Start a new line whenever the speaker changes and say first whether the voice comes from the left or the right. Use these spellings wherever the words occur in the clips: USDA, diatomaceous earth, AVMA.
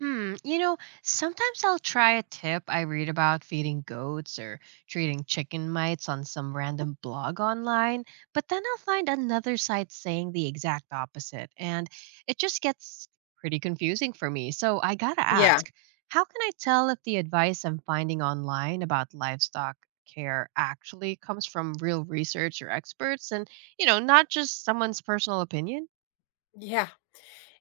right: Hmm, you know, Sometimes I'll try a tip I read about feeding goats or treating chicken mites on some random blog online, but then I'll find another site saying the exact opposite, and it just gets pretty confusing for me. So I gotta
left: Yeah.
right: ask, how can I tell if the advice I'm finding online about livestock care actually comes from real research or experts and, not just someone's personal opinion?
left: Yeah.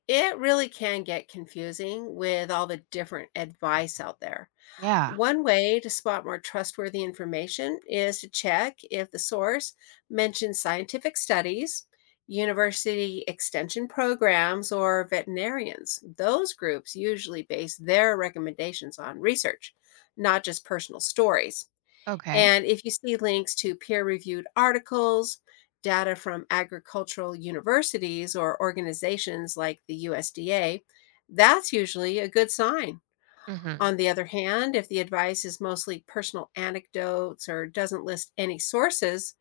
left: It really can get confusing with all the different advice out there.
right: Yeah,
left: One way to spot more trustworthy information is to check if the source mentions scientific studies, university extension programs, or veterinarians. Those groups usually base their recommendations on research, not just personal stories.
right: okay.
left: And if you see links to peer reviewed articles, data from agricultural universities or organizations like the USDA, that's usually a good sign.
right: Mm-hmm.
left: On the other hand, if the advice is mostly personal anecdotes or doesn't list any sources,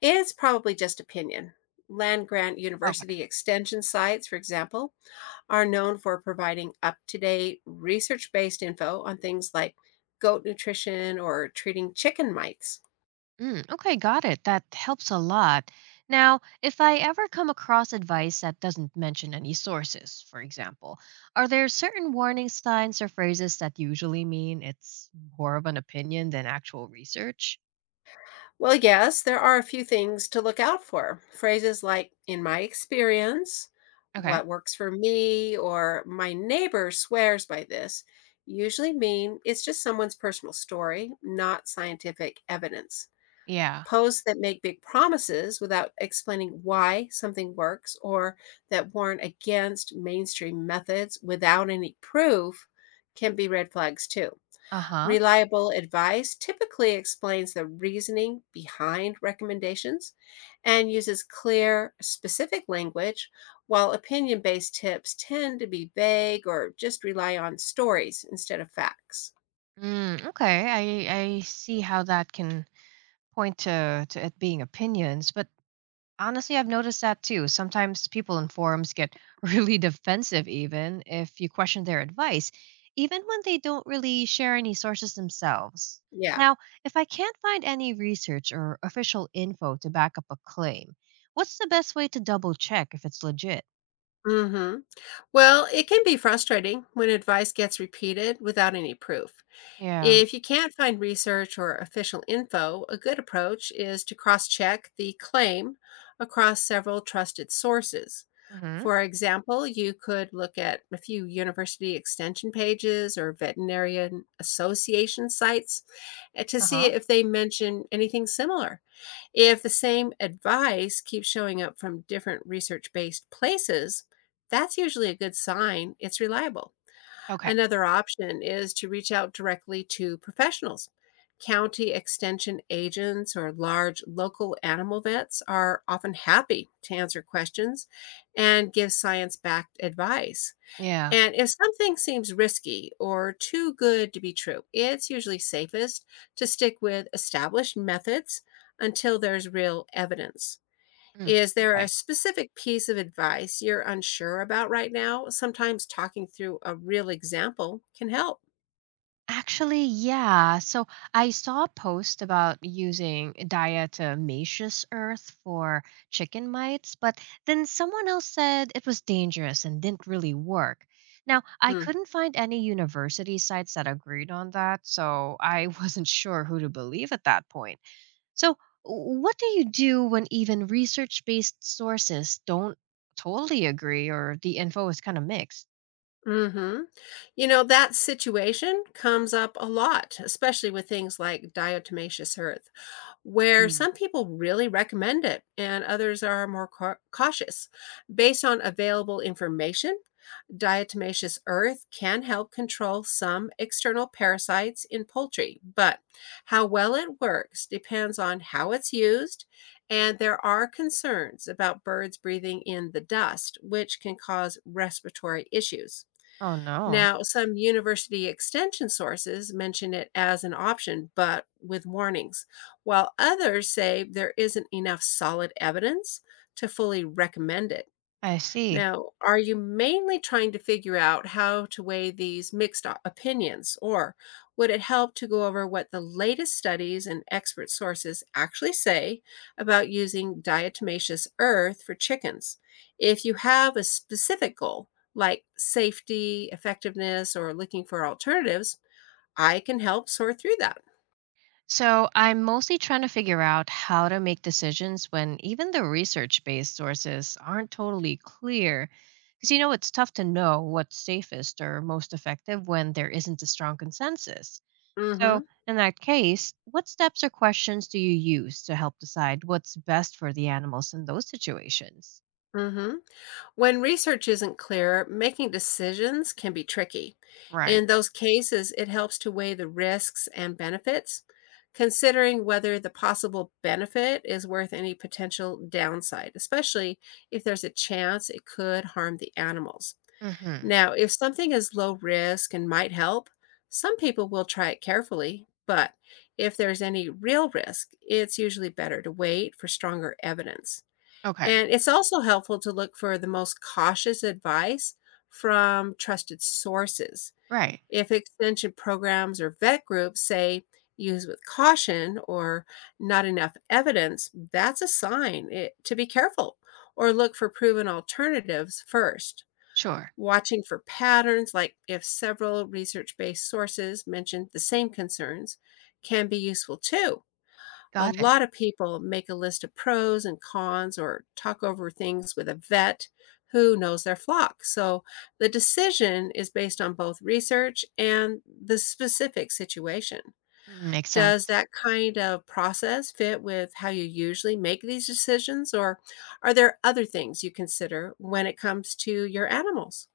left: it's probably just opinion. Land grant
right: Okay.
left: university extension sites, for example, are known for providing up to date research based info on things like goat nutrition or treating chicken mites.
right: Mm, okay, got it. That helps a lot. Now, if I ever come across advice that doesn't mention any sources, for example, are there certain warning signs or phrases that usually mean it's more of an opinion than actual research?
left: Well, yes, there are a few things to look out for. Phrases like, in my experience,
right: Okay.
left: what works for me, or my neighbor swears by this usually mean it's just someone's personal story, not scientific evidence.
right: Yeah.
left: Posts that make big promises without explaining why something works or that warn against mainstream methods without any proof can be red flags too.
right: Uh-huh.
left: Reliable advice typically explains the reasoning behind recommendations and uses clear, specific language, while opinion based tips tend to be vague or just rely on stories instead of facts.
right: Mm, okay. I see how that can point to it being opinions, but honestly, I've noticed that too. Sometimes people in forums get really defensive, even if you question their advice, even when they don't really share any sources themselves.
left: Yeah.
right: Now, if I can't find any research or official info to back up a claim, what's the best way to double check if it's legit?
left: hmm Well, it can be frustrating when advice gets repeated without any proof.
right: Yeah.
left: If you can't find research or official info, a good approach is to cross check the claim across several trusted sources.
right: Hmm.
left: For example, you could look at a few university extension pages or veterinarian association sites to
right: Uh
left: see
right: huh.
left: if they mention anything similar. If the same advice keeps showing up from different research based places, that's usually a good sign it's reliable.
right: Okay.
left: Another option is to reach out directly to professionals. County extension agents or large local animal vets are often happy to answer questions and give science backed advice.
right: Yeah.
left: And if something seems risky or too good to be true, it's usually safest to stick with established methods until there's real evidence.
right: Mm.
left: Is there a
right: Okay.
left: specific piece of advice you're unsure about right now? Sometimes talking through a real example can help.
right: Actually, yeah. So I saw a post about using diatomaceous earth for chicken mites, but then someone else said it was dangerous and didn't really work. Now, I
left: Hmm.
right: couldn't find any university sites that agreed on that, so I wasn't sure who to believe at that point. So, what do you do when even research based sources don't totally agree or the info is kind of mixed?
left: Mhm. You know, that situation comes up a lot, especially with things like diatomaceous earth, where
right: Mm.
left: some people really recommend it and others are more cautious. Based on available information, diatomaceous earth can help control some external parasites in poultry, but how well it works depends on how it's used. And there are concerns about birds breathing in the dust, which can cause respiratory issues.
right: Oh, no.
left: Now, some university extension sources mention it as an option, but with warnings, while others say there isn't enough solid evidence to fully recommend it.
right: I see.
left: Now, are you mainly trying to figure out how to weigh these mixed opinions, or would it help to go over what the latest studies and expert sources actually say about using diatomaceous earth for chickens? If you have a specific goal, like safety, effectiveness, or looking for alternatives, I can help sort through that.
right: So I'm mostly trying to figure out how to make decisions when even the research based sources aren't totally clear. Because, it's tough to know what's safest or most effective when there isn't a strong consensus.
left: Mm hmm.
right: So, in that case, what steps or questions do you use to help decide what's best for the animals in those situations?
left: Mm hmm. When research isn't clear, making decisions can be tricky.
right: Right.
left: In those cases, it helps to weigh the risks and benefits, considering whether the possible benefit is worth any potential downside, especially if there's a chance it could harm the animals.
right: Mm-hmm.
left: Now, if something is low risk and might help, some people will try it carefully, but if there's any real risk, it's usually better to wait for stronger evidence.
right: Okay.
left: And it's also helpful to look for the most cautious advice from trusted sources.
right: Right.
left: If extension programs or vet groups say use with caution or not enough evidence, that's a sign it, to be careful or look for proven alternatives first.
right: Sure.
left: Watching for patterns, like if several research based sources mention the same concerns, can be useful too. A
right: Got it.
left: lot of people make a list of pros and cons or talk over things with a vet who knows their flock. So the decision is based on both research and the specific situation.
right: Mm, makes
left: Does
right: sense.
left: that kind of process fit with how you usually make these decisions, or are there other things you consider when it comes to your animals?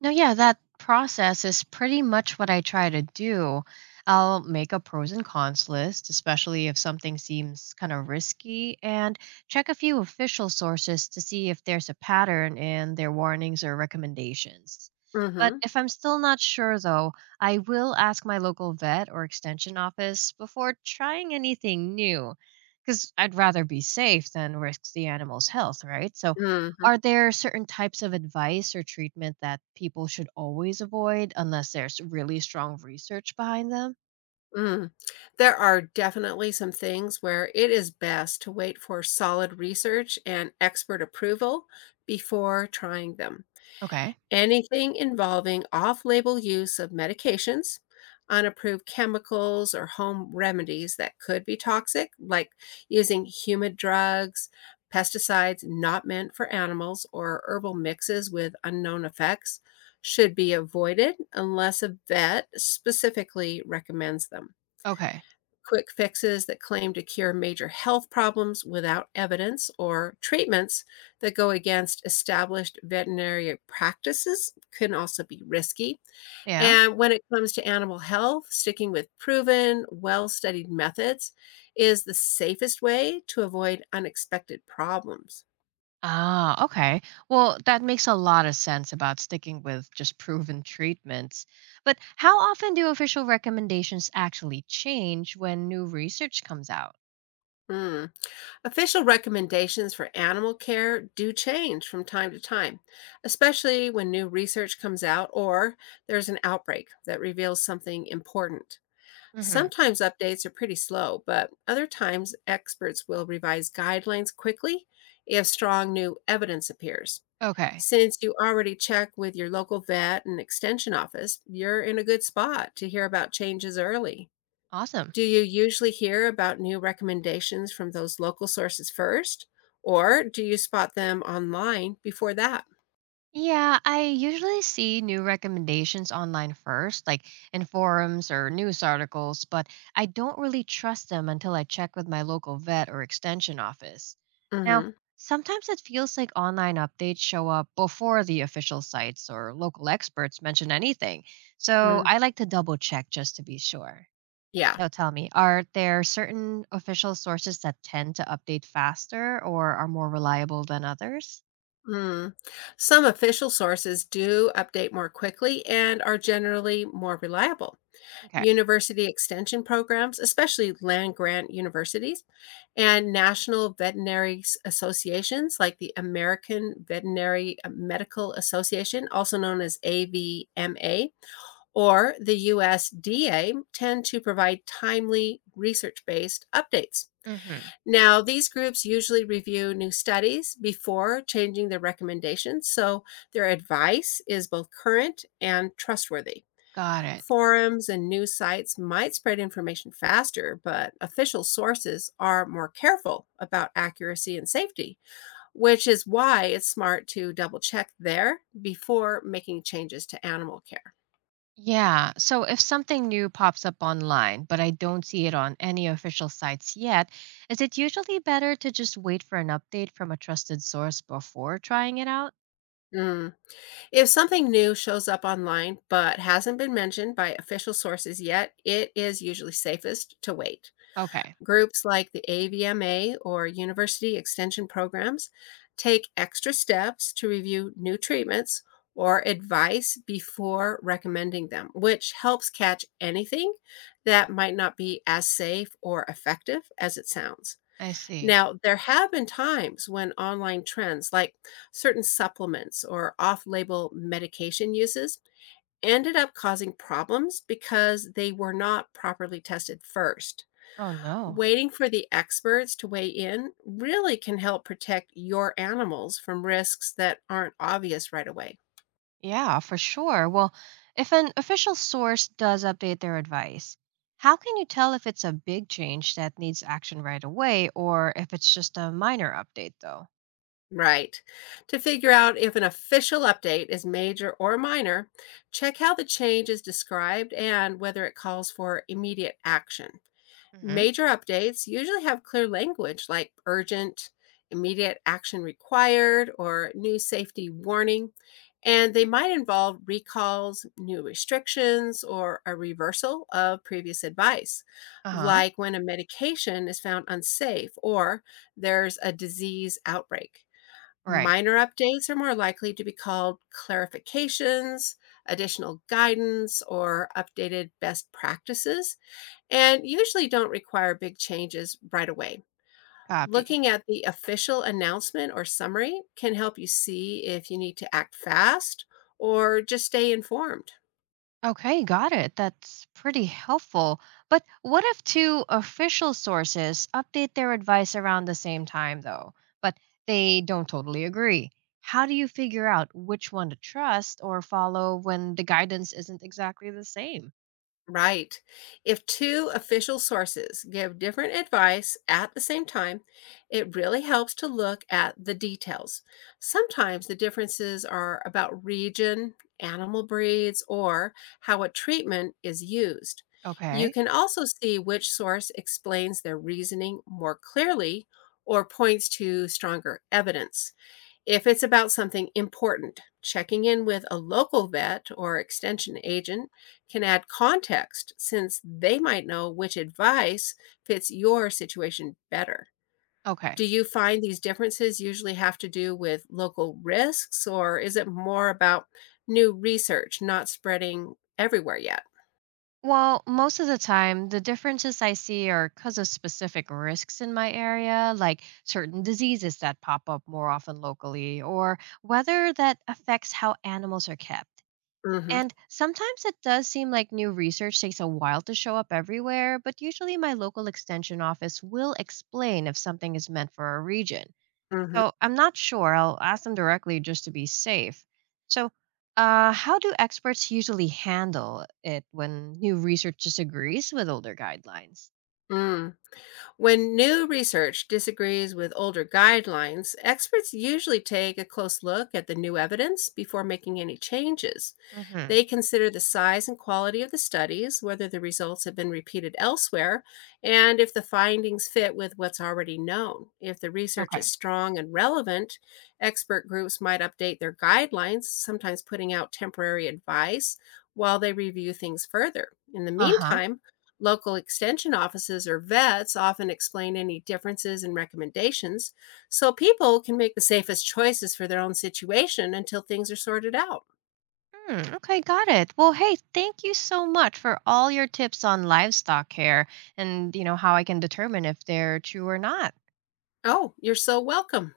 right: No, yeah, that process is pretty much what I try to do. I'll make a pros and cons list, especially if something seems kind of risky, and check a few official sources to see if there's a pattern in their warnings or recommendations. But
left: Mm-hmm.
right: if I'm still not sure, though, I will ask my local vet or extension office before trying anything new, because I'd rather be safe than risk the animal's health, right? So are there certain types of advice or treatment that people should always avoid unless there's really strong research behind them?
left: Mm. There are definitely some things where it is best to wait for solid research and expert approval before trying them.
right: Okay.
left: Anything involving off label use of medications, unapproved chemicals, or home remedies that could be toxic, like using humid drugs, pesticides not meant for animals, or herbal mixes with unknown effects, should be avoided unless a vet specifically recommends them.
right: Okay.
left: Quick fixes that claim to cure major health problems without evidence or treatments that go against established veterinary practices can also be risky.
right: Yeah.
left: And when it comes to animal health, sticking with proven, well studied methods is the safest way to avoid unexpected problems.
right: Ah, okay. Well, that makes a lot of sense about sticking with just proven treatments. But how often do official recommendations actually change when new research comes out?
left: Mm. Official recommendations for animal care do change from time to time, especially when new research comes out or there's an outbreak that reveals something important.
right: Mhm.
left: Sometimes updates are pretty slow, but other times experts will revise guidelines quickly if strong new evidence appears.
right: Okay.
left: Since you already check with your local vet and extension office, you're in a good spot to hear about changes early.
right: Awesome.
left: Do you usually hear about new recommendations from those local sources first, or do you spot them online before that?
right: Yeah, I usually see new recommendations online first, like in forums or news articles, but I don't really trust them until I check with my local vet or extension office. Now,
left: Hmm.
right: sometimes it feels like online updates show up before the official sites or local experts mention anything, so
left: Mm,
right: I like to double check just to be sure.
left: yeah.
right: Now, tell me, are there certain official sources that tend to update faster or are more reliable than others?
left: Mm. Some official sources do update more quickly and are generally more reliable.
right: Okay.
left: University extension programs, especially land grant universities, and national veterinary associations like the American Veterinary Medical Association, also known as AVMA, or the USDA tend to provide timely research based updates.
right: Mm-hmm.
left: Now, these groups usually review new studies before changing their recommendations, so their advice is both current and trustworthy.
right: Got it.
left: Forums and news sites might spread information faster, but official sources are more careful about accuracy and safety, which is why it's smart to double check there before making changes to animal care.
right: Yeah. So if something new pops up online, but I don't see it on any official sites yet, is it usually better to just wait for an update from a trusted source before trying it out?
left: Mm. If something new shows up online but hasn't been mentioned by official sources yet, it is usually safest to wait.
right: Okay.
left: Groups like the AVMA or university extension programs take extra steps to review new treatments or advice before recommending them, which helps catch anything that might not be as safe or effective as it sounds.
right: I see.
left: Now, there have been times when online trends like certain supplements or off label medication uses ended up causing problems because they were not properly tested first.
right: Oh, no.
left: Waiting for the experts to weigh in really can help protect your animals from risks that aren't obvious right away.
right: Yeah, for sure. Well, if an official source does update their advice, how can you tell if it's a big change that needs action right away or if it's just a minor update, though?
left: Right. To figure out if an official update is major or minor, check how the change is described and whether it calls for immediate action.
right: Hmm.
left: Major updates usually have clear language like urgent, immediate action required, or new safety warning, and they might involve recalls, new restrictions, or a reversal of previous advice,
right: Uh huh.
left: like when a medication is found unsafe or there's a disease outbreak.
right: Right.
left: Minor updates are more likely to be called clarifications, additional guidance, or updated best practices and usually don't require big changes right away.
right: Copy.
left: Looking at the official announcement or summary can help you see if you need to act fast or just stay informed.
right: Okay, got it. That's pretty helpful. But what if two official sources update their advice around the same time, though, but they don't totally agree? How do you figure out which one to trust or follow when the guidance isn't exactly the same?
left: Right. If two official sources give different advice at the same time, it really helps to look at the details. Sometimes the differences are about region, animal breeds, or how a treatment is used. You
right: Okay,
left: can also see which source explains their reasoning more clearly or points to stronger evidence. If it's about something important, checking in with a local vet or extension agent can add context since they might know which advice fits your situation better.
right: okay.
left: Do you find these differences usually have to do with local risks, or is it more about new research not spreading everywhere yet?
right: Well, most of the time, the differences I see are because of specific risks in my area, like certain diseases that pop up more often locally, or whether that affects how animals are kept.
left: Mm-hmm.
right: And sometimes it does seem like new research takes a while to show up everywhere, but usually my local extension office will explain if something is meant for a region.
left: Mm-hmm.
right: So I'm not sure. I'll ask them directly just to be safe. So, how do experts usually handle it when new research disagrees with older guidelines?
left: Mm. When new research disagrees with older guidelines, experts usually take a close look at the new evidence before making any changes.
right: Hmm.
left: They consider the size and quality of the studies, whether the results have been repeated elsewhere, and if the findings fit with what's already known. If the research
right: Okay.
left: is strong and relevant, expert groups might update their guidelines, sometimes putting out temporary advice while they review things further. In the
right: Uh huh.
left: meantime, local extension offices or vets often explain any differences in recommendations so people can make the safest choices for their own situation until things are sorted out.
right: Hmm, okay, got it. Well, hey, thank you so much for all your tips on livestock care and how I can determine if they're true or not.
left: Oh, you're so welcome.